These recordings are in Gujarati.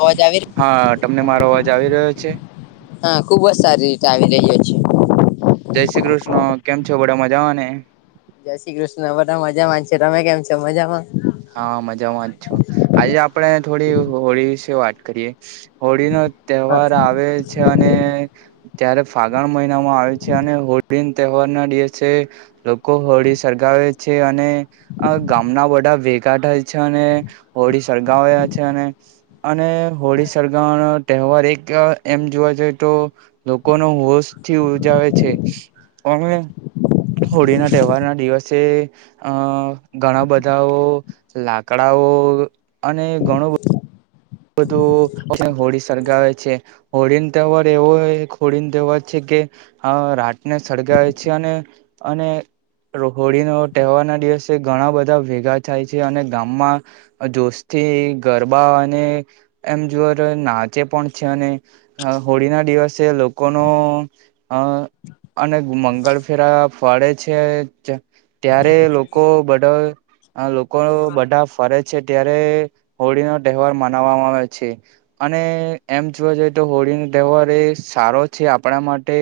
અવાજ આવી રહ્યો? હા તમને મારો અવાજ આવી રહ્યો છે. હા ખુબજ સારી રીતે આવી રહ્યો છે. જય શ્રી કૃષ્ણ કેમ છો બડા મજા માં ને. જય શ્રી કૃષ્ણ બધા મજા મામાં છે, તમે કેમ છો મજામાં. હા મજામાં જ છો. આજે આપણે થોડી હોળી વિશે વાત કરીએે હોળી નો હા તહેવાર આવે છે અને ત્યારે ફાગણ મહિનામાં આવે છે અને હોડી ન તહેવાર ના દિવસે લોકો હોળી સળગાવે છે અને અ ગામના વડા વે કાઠાય છે અને હોળી સળગાવ્યા છે અને અને હોળી સળગાવાનો તેહવાર એક અ એમ જોવા જઈ તો લોકોનો હોશ થી ઉજાવે છે અને હોળીના તેહવારના દિવસે અ ઘણા બધાઓ લાકડાઓ અને ઘણું બ બધું [unintelligible] હોળી સળગાવે છે. હોળીન તેહવાર એવો હોય એક હોળીન તેહવાર છે કે હા રાતના સળગાવે છે અને અને લોકો હોળીનો તેહવાર ના દિવસે ઘણા બધા ભેગા થાય છે અને ગામમાં અ જોસ્તી ગરબા અને એમ જોવા જઈ નાચે પણ છે અને અ હોળીના દિવસે લોકોનો અ અને મંગળ ફેરા ફાડે છે, જે ત્યારે લોકો બધા અ લોકો બધા ફરજ છે ત્યારે હોળીનો તહેવાર મનાવામાં આવે છે. અને એમ જોવા જઈએ તો હોળીનો તેહવાર એ સારો છે આપણા માટે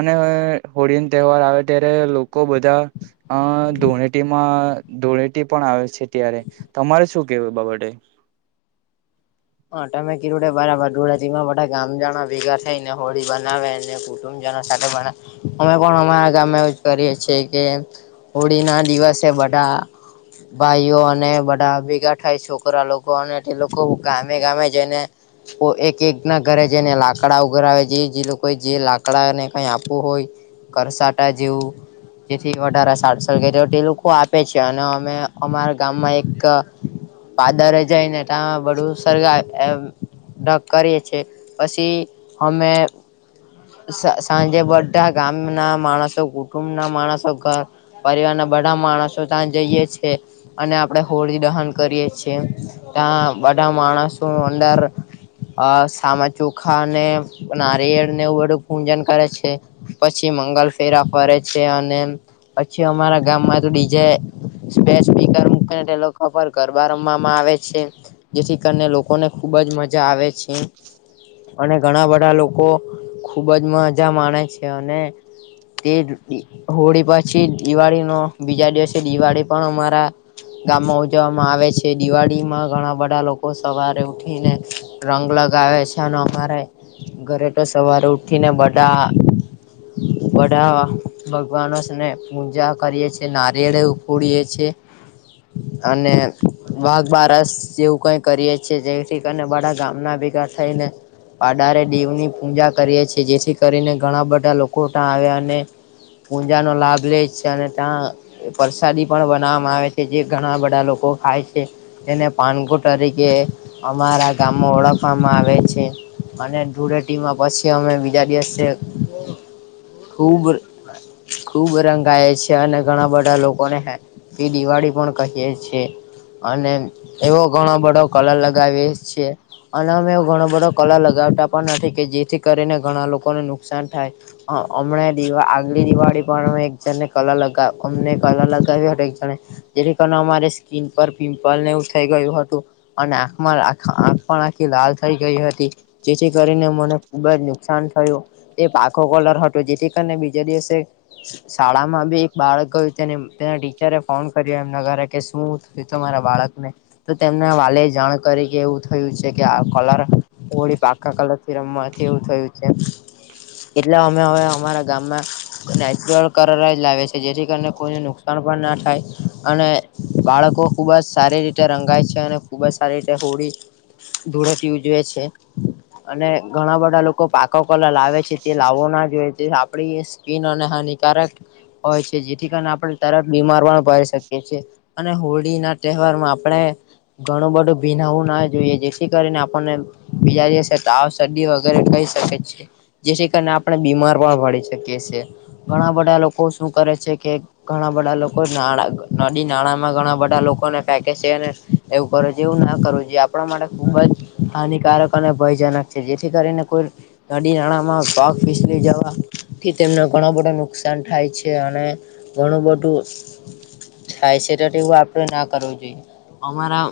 અને હોળીન તેહવાર આવે ત્યારે લોકો બધા અ ધુણેટીમાં ધોળેટી પણ આવે છે ત્યારે તમારે શું કેવું એ બાબતે? હ તમે કીધું તે બરાબર ધૂળેટીમાં બધા ગામ જણા ભેગા થઈ ને હોળી બનાવે ને જણા સાથે બના, અમે પણ અમારા ગામમાં એવું જ કરીએ છીએ કે હોળીના દિવસે બધા ભાઈઓ અને બધા ભેગા થાય છોકરા લોકો અને તે લોકો ગામે ગામે જઈને ઓ એક એક ના ઘરે જઈને લાકડા ઉઘરાવે જે જે લોકો જે લાકડા ને કઈ આપવું હોય કરસાટા જેવું જેથી વધારે સારસક તે લોકો આપે છે અને અમે અમારા ગામમાં એક પાદરે જાઈ ને તા બધું સળગાવે એમ તપ કરીએ છીએ પછી અમે સ સાંજે બધા ગામના માણસો કુટુંબના માણસો ઘ પરિવારના બધા માણસો ત્યાં જઈએ છે. અને આપડે હોળી દહન કરીએ છીએ, ત્યાં બધા માણસો અંદર અ સામા ચોખાને નારિયેળને એવું બધું પૂજન કરે છે. પછી મંગલ ફેરા ફરે છે અને પછી અમારા ગામમાં તો ડીજે બે સ્પીકર મૂકે તે લોકો પર ગરબા રમવામાં આવે છે જેથી કરીને લોકોને ખૂબજ મજા આવે છે. અને ઘણા બધા લોકો ખુબજ મજા માણે છે અને તે હોળી પછી દિવાળી ન બીજા દિવસે દિવાળી પણ અમારા ગામમાં ઉજવવામાં આવે છે દિવાળી માં ઘણા બધા આપડા લોકો સવારે ઉઠીને રંગ લગાવે છે અને અમારે ઘરે તો સવારે ઉઠીને બડા બધા ભગવાનો સને પૂજા કરીએ છીએ નારિયેળે ફોડીએે છીએ અને વાઘ બારસ જેવું કઈ કરીએ છીએ જેથી કરીને બધા ગામના ભેગા થઈને પાડારે દેવની પૂજા કરીએ છીએ જેથી કરીને ઘણા બધા લોકો ત્યા આવ્યા ને પૂજાનો લાભ લે છે અને ત્યાં એ પરસાદી પણ બનાવવામાં આવે છે જે ઘણા બધા લોકો ખાય છે એને પાનગો તરીકે અમારા ગામમાં ઓળખવામાં આવે છે. અને ધૂળેટીમાં પછી અમે બીજા દિવસે ખુબ ખુબ રંગાય છે અને ઘણા બધા લોકોને હે એ દિવાળી પણ કહીએ છે અને એવો ઘણો બધો કલર લગાવીએ છીએ. અન અમે એવો ઘણો બધો કલર લગાવતા પણ નથી કે જેથી કરીને ઘણા લોકોને નુકસાન થાય. અ હમણે દિવા આગલી દિવાળી પણ અમે એક જણને કલર લગાવ અમને કલર લગાવીયો તો એક જને જેથી કાર અમારે સ્કીિન પર પિમ્પલ નેવું થઈ ગયું હતું અને આખમાં આંખ આખી લાલ થઈ ગઈ હતી જેથી કરીને મને ખૂબ જ નુકસાન થયું એ પાખો કલર હતો જેથી કરીને બીજા દિવસે શાળામાં બી એક બાળકયું તેને તેના ટીચરે ફોન કર્યો એમના ઘરે કે શું એ તો મારા બાળક ને તો તેમના વાલે જાણ કરી કે એવું થયું છે કે આ કલર ઓડી પાકા કલર રમવાથી એવું થયું છે એટલે અમે હવે અમારા ગામમાં કર લાવે છે જેથી કરીને કોઈને નુકસાન પણ ના થાય અને બાળકો ખુબ જ સારી રીતે રંગાય છે અને ખૂબ જ સારી રીતે હોળી ધૂરથી ઉજવે છે અને ઘણા બધા લોકો પાકો કલર લાવે છે તે લાવવો ના જોઈએ તે આપણી સ્કીન અને હાનિકારક હોય છે જેથી કારણે આપણે તર બીમાર પણ ભરી શકીએ છીએ અને હોળી ના તહેવાર માં આપણે ઘણું બધું ભીનવું ના જોઈએ જેથી કરીને આપણને બીજા દિવસે તાવ શરદી વગેરે કઈ શકે છે જેથી કરીને આપણે બીમાર પણ પડીી શકીએ છે ઘણા બધા લોકો શું કરે છે કે ઘણા બધા લોકો નાણા નદી નાણાંમાં ઘણા બધા લોકોને ફેકે છે એવું કરો છે એવું ના કરવું જે આપણા માટે ખુબ જ હાનિકારક અને ભયજનક છે જેથી કરીને કોઈ ગાડી નાણામાં પાક ફિલી જ થી તેમને ઘણ બધો નુકસાન થાય છે અને ઘણું બધું હાય સટવું આપડે ના કરું જોઈએ અમારા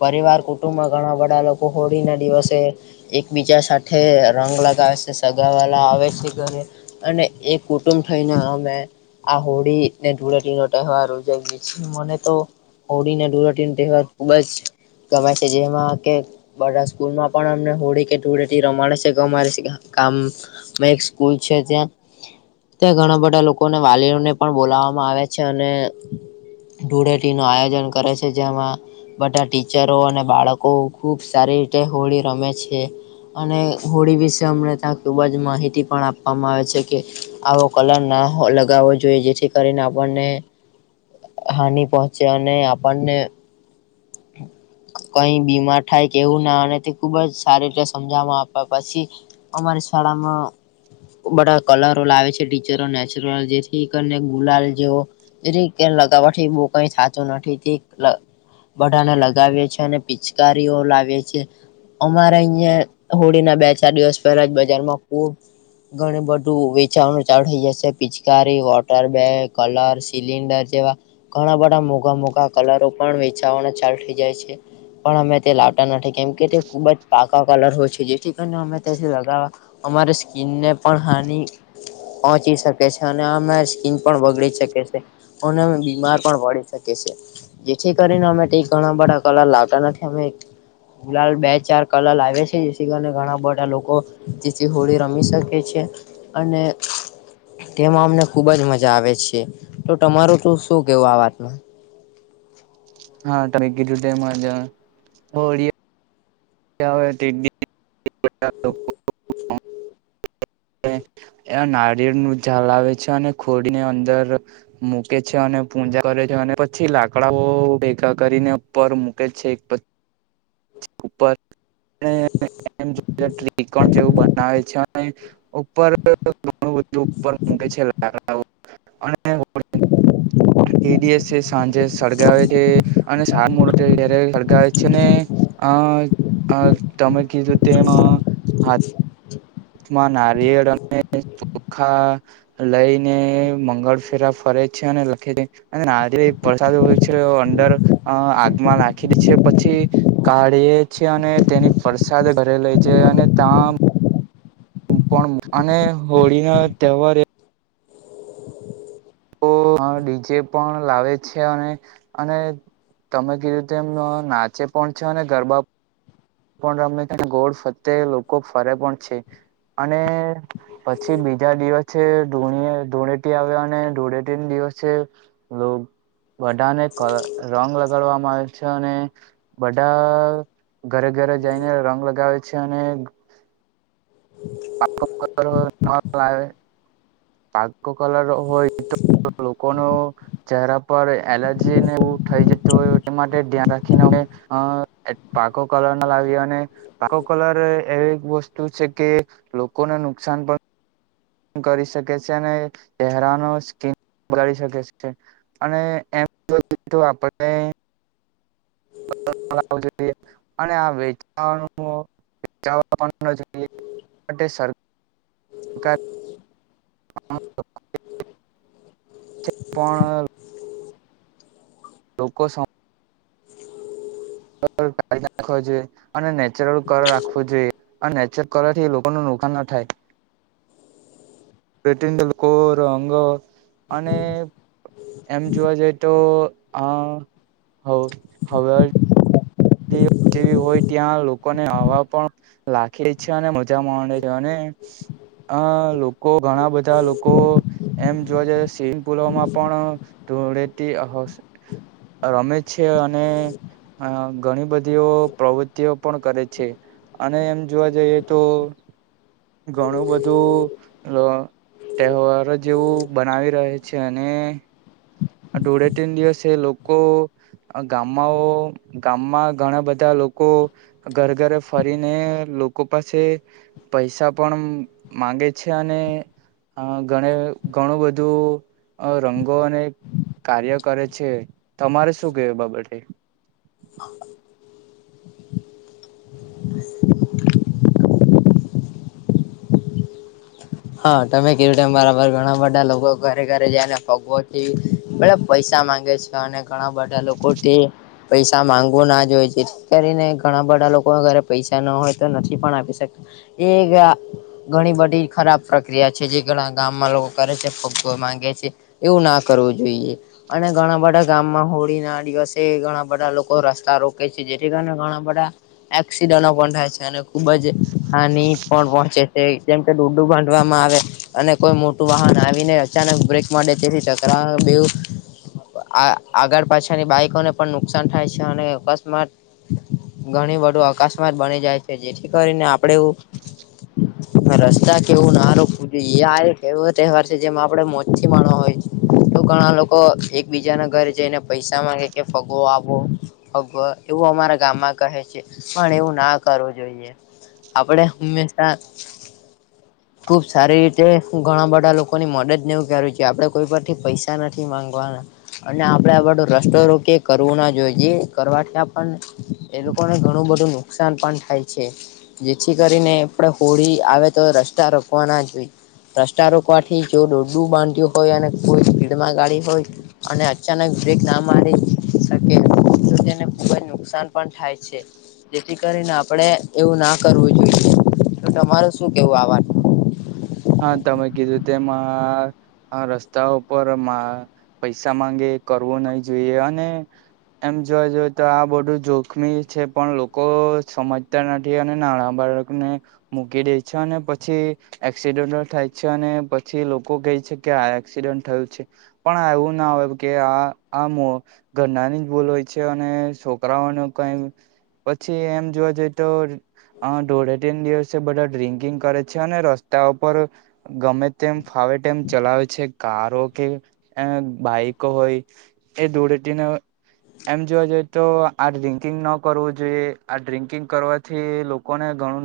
પરિવાર કુટુંબમાં ઘણા બધા લોકો હોળી ના દિવસે એકબીજા સાથે રંગ લગાવે છે સગાવાલા આવે છે ઘરે અને એ કુટુંબ થઈને અમે આ હોળી ને ધૂળેટી રટ રોજાઈ ગ છે મને તો હોળી ને ધૂળ તવાર ખુબ જ ગમાય છે જેમાં કે બધા સ્કૂલ માં પણ અમને હોળી કેટળે રમાડ છે કે અમારી કામ એક સ્કૂલ છે ત્યાં ત્યાં ઘણા બધા લોકોને વાલીઓને પણ બોલાવવામાં આવે છે અને ધૂળેટી ન આયોજન કરે છે જેમાં બધા ટીચરો અને બાળકો ખુબ સારી રીતે હોળી રમે છે અને હોળી વિશે અમને ત્યાં ખુબ જ માહિતી પણ આપવામાં આવે છે કે આ કલર ના લગાવવો જોઈએ જેથી કરીને આપણને હાનિ પહોંચે અને આપણને કઈ બીમાર થાય કેવું ના તે ખુબ જ સારી રીતે સમજવામાં આપ પછી અમારી શાળામાં બધા કલરો લાવે છે ટીચરો નેચરલ જેથી કરીને ગુલાલ જેવો લગાવવાથી બહુ કઈ સાતું નથી બડાાને લગાવે છે અને પિચકારીઓ લાવે છે અમારે અહં હોળીના બે ચાર દિવસ પહેલા જ બજારમાં ખૂબ ઘણ બધું વેચાવાનું ચાલુ થઇ જશે પિચકારી વોટર બેગ કલર સિલિન્ડર જેવા ઘણા બધા મોઘા મોઘા કલરો પણ વેચ ચાલ થઈ જાય છે પણ અમે તે લાવતા નથી કેમ કે તે ખુબ જ પાકા કલર હોય છે જેથી અને અમે તેથી લગાવવા અમારી સ્કીનને પણ હાની પહોંચી શકે છે અને આમે સ્કીન પણ બગડી શકે છે. પણ બીમાર પણ વડી શકે છે જેછે થી કરીને અમે ઘણા બડા કલર લાવતા નથી અમે લાલ બે ચાર કલર લાવેે છે જેથી કરીને ઘણા બધા લોકો જેથી હોળી રમી શકે છે અને તેમાં અમને ખુબ જ મજા આવે છે, તો તમારું તો શું કેવું આ વાતમાં. હા તને કીધું તેમજ હોળી જાવે તેદી એ નારિયળનું ઝાળ આવે છે, અને ખોડીની અંદર મૂકે છે, અને પૂજા કરે છે, અને પછી લાકડાઓ ભેગા કરીને ઉપર મૂકે છે પછ ઉપર [unintelligible] ત્રિકોણ જેવું બનાવે છે, અને ઉપર ઘણું બધું ઉપર મુકેે છે, લાકડાઓ અને એ ડીએસે સાંજે સડગાવે છે. અને સારું મોરત ત્યારે સળગાવે છે ને હ અ તમે કીધું તેમ માં નારિયેળ અને ચોખા લઈને મંગળ ફેરા ફરે છે અને લખે [unintelligible] અને આજે વરસાદ હોય છે, અંદર આગમાં નાખી દે છે, પછી કાઢીએ છીએ અને તેની પરસાદ ઘરે લઈ જાય, અને તમામ હું પણ અને હોળી ના તહેવારે અ ડીજે પણ લાવે છે અને અને તમે કીધું તેમ એમ નાચે પણ છે અને ગરબા પણ રમને ગોળ ફરતે લોકો ફરે પણ છે અને પછી બીજા દિવસે ધૂણે ધૂળેટી આવે અને ધૂળેટીને દિવસે લોગ બધાને રંગ લગાડવામાં આવે છે અને બધા ઘરે ઘરે જઈને રંગ લગાવે છે અને પાકો કલર હોય [inaudible] પાકો કલર હોય તો લોકોનો ચહેરા પર એલર્જી ને એવું થઈ જતું હોય, એ માટે ધ્યાન રાખીને અમે અ પાકો કલર ના લાવી અને પાકો કલર એવી વસ્તુ છે કે લોકોને નુકસાન પણ કરી શકે છે અને ચહેરાનો સ્કીન બગાડી શકે છે. અને એમ જોવા જઈ તો આપણે [unintelligible] અટે સર હા [inaudible] પણ લોકો સ ઉપર ના હોય છે. અને નેચરલ કલર રાખવો જોઈએ, અને નેચરલ કલર થી લોકોનું નુકસાન ના થાય. પેડિન લોકો રંગ અને એમ જોવા જઈતો આ હવે. જેવી હોય ત્યાં લોકોને હવા પણ રાખડે છે, અને મજા માંડે છે અને અ લોકો ઘણા બધા લોકો એમ જોવા જઈ સ્વિમિંગ પુલોમાં પણ ધૂળેટી [unintelligible] રમે છે અને ઘણી બધીઓ પ્રવૃત્તિઓ પણ કરે છે અને એમ જોવા જઈએ તો ઘણું બધું અ, તહેવાર જેવું બનાવી રહે છે અને આ ધુળેટીના દિવસે એ લોકો ગામમાં ઓ ગામમાં ઘણા બધા લોકો ઘર ઘરે ફરીને લોકો પાસે પૈસા પણ માંગે છે અને હ ઘણે ઘણું બધું રંગો અને કાર્ય કરે છે તમારે શું કેવું બાબતે [inaudible] હા તમે કીધું તેમ બરાબર ઘણા બધા લોકો ઘરે ઘરે જાયને ફગોતી બધા પૈસા માંગે છે અને ઘણા બધા લોકો તે પૈસા મામાંગવું ના જ હોય છે. કરીને ઘણા બધા લોકો ઘરે પૈસા ન હોય તો નથી પણ આપી શકતા. એ ઘણી બધી ખરાબ પ્રક્રિયા છે જે ઘણા ગામમાં લોકો કરે છે ફગવો માંગે છે એવું ના કરવું જોઈએ. અને ઘણા બધા ગામમાં હોળી ના દિવસે ઘણા બધા લોકો રસ્તા રોકે છે. જેથી કરીને ઘણા બધા એક્સિડન્ટ પણ થાય છે અને ખુબ જ હાનિ પણ પહોંચે છે કેમ કે ડૂડુ બાંધી કરવામાં આવે. અને કોઈ મોટું વાહન આવીને અચાનક બ્રેક મારે દે તેથી ટકરાનુ બેવુ આ આગળ પાછાડ ની બાઈકોને પણ નુકસાન થાય છે અને અકસ્માત ઘણી બધું અકસ્માત બની જાય છે જેથી કરીને આપણેે એવું રસ્તા જ - કેવું ના જોઈ આ એક એવો તહેવાર છે જેમાં આપડે મોછી માણવા હોય તો ઘણા લોકો તો એકબીજાનાં ઘરે જઈને પૈસા માંગે કે ફગવો આપો. અગ એવું અમારા ગામમાં કહે છે પણ એવું ના કરવું જોઈએ. આપડે હંમેશા ખુબ સારી રીતે ઘણા બધા લોકોની મદદ નેવું કરવુ છે. આપણે કોઈ પરથી પૈસા નથી માંગવાના. અને આપડે આ બધો રસ્તો રોકીએ કરવું ના જોઈએ. કરવાથી આપણને એ લોકોને ઘણું બધું નુકસાન પણ થાય છે. જેથી કરીને આપણે હોળી આવે તો રસ્તા રોકવા ના જોઈએ. રસ્તા રોકવાથી જો ડોડું બાંધ્યું હોય અને કોઈ સ્પીડમાં ગાડી હોય અને અચાનક બ્રેક ના મારે શકે તો તેને ખુબ જ નુકસાન પણ થાય છે. જેથી કરીને આપણેે એવું ના કરવું જોઈએ. તો તમારે શું કેવું આ વાત હા તમે કીધું તેમ આ રસ્તા ઉપર પૈસા માંગે કરવો નહી જોઈએ અને એમ જોવા જોય તો આ બધું જોખમી છે પણ લોકો સમજતા નથી. અને નાણાં બાળકને મૂકી દે છે અને પછી એક્સિડન્ટ થાય છે અને પછી લોકો કહે છે કે આ એક્સિડન્ટ થયું છે. પણ એવું ના હોય કે આ આમ ઘરનાની જ બૂલ હોય છે અને છોકરાઓને કઈ પછી એમ જોવા જઈએ તો અ ધુળેટીના દિવસે બધા ડ્રિન્કિંગ કરે છે અને રસ્તા ઉપર ગમે તેમ ફાવેટેમ ચલાવે છે કારો કે બાઈકો હોય એ ધૂળેટીને એમ જોવા જઈએ તો આ ડ્રિંકિંગ ન કરવું જોઈએ. આ ડ્રિન્કિંગ કરવાથી લોકોને ઘણું નુ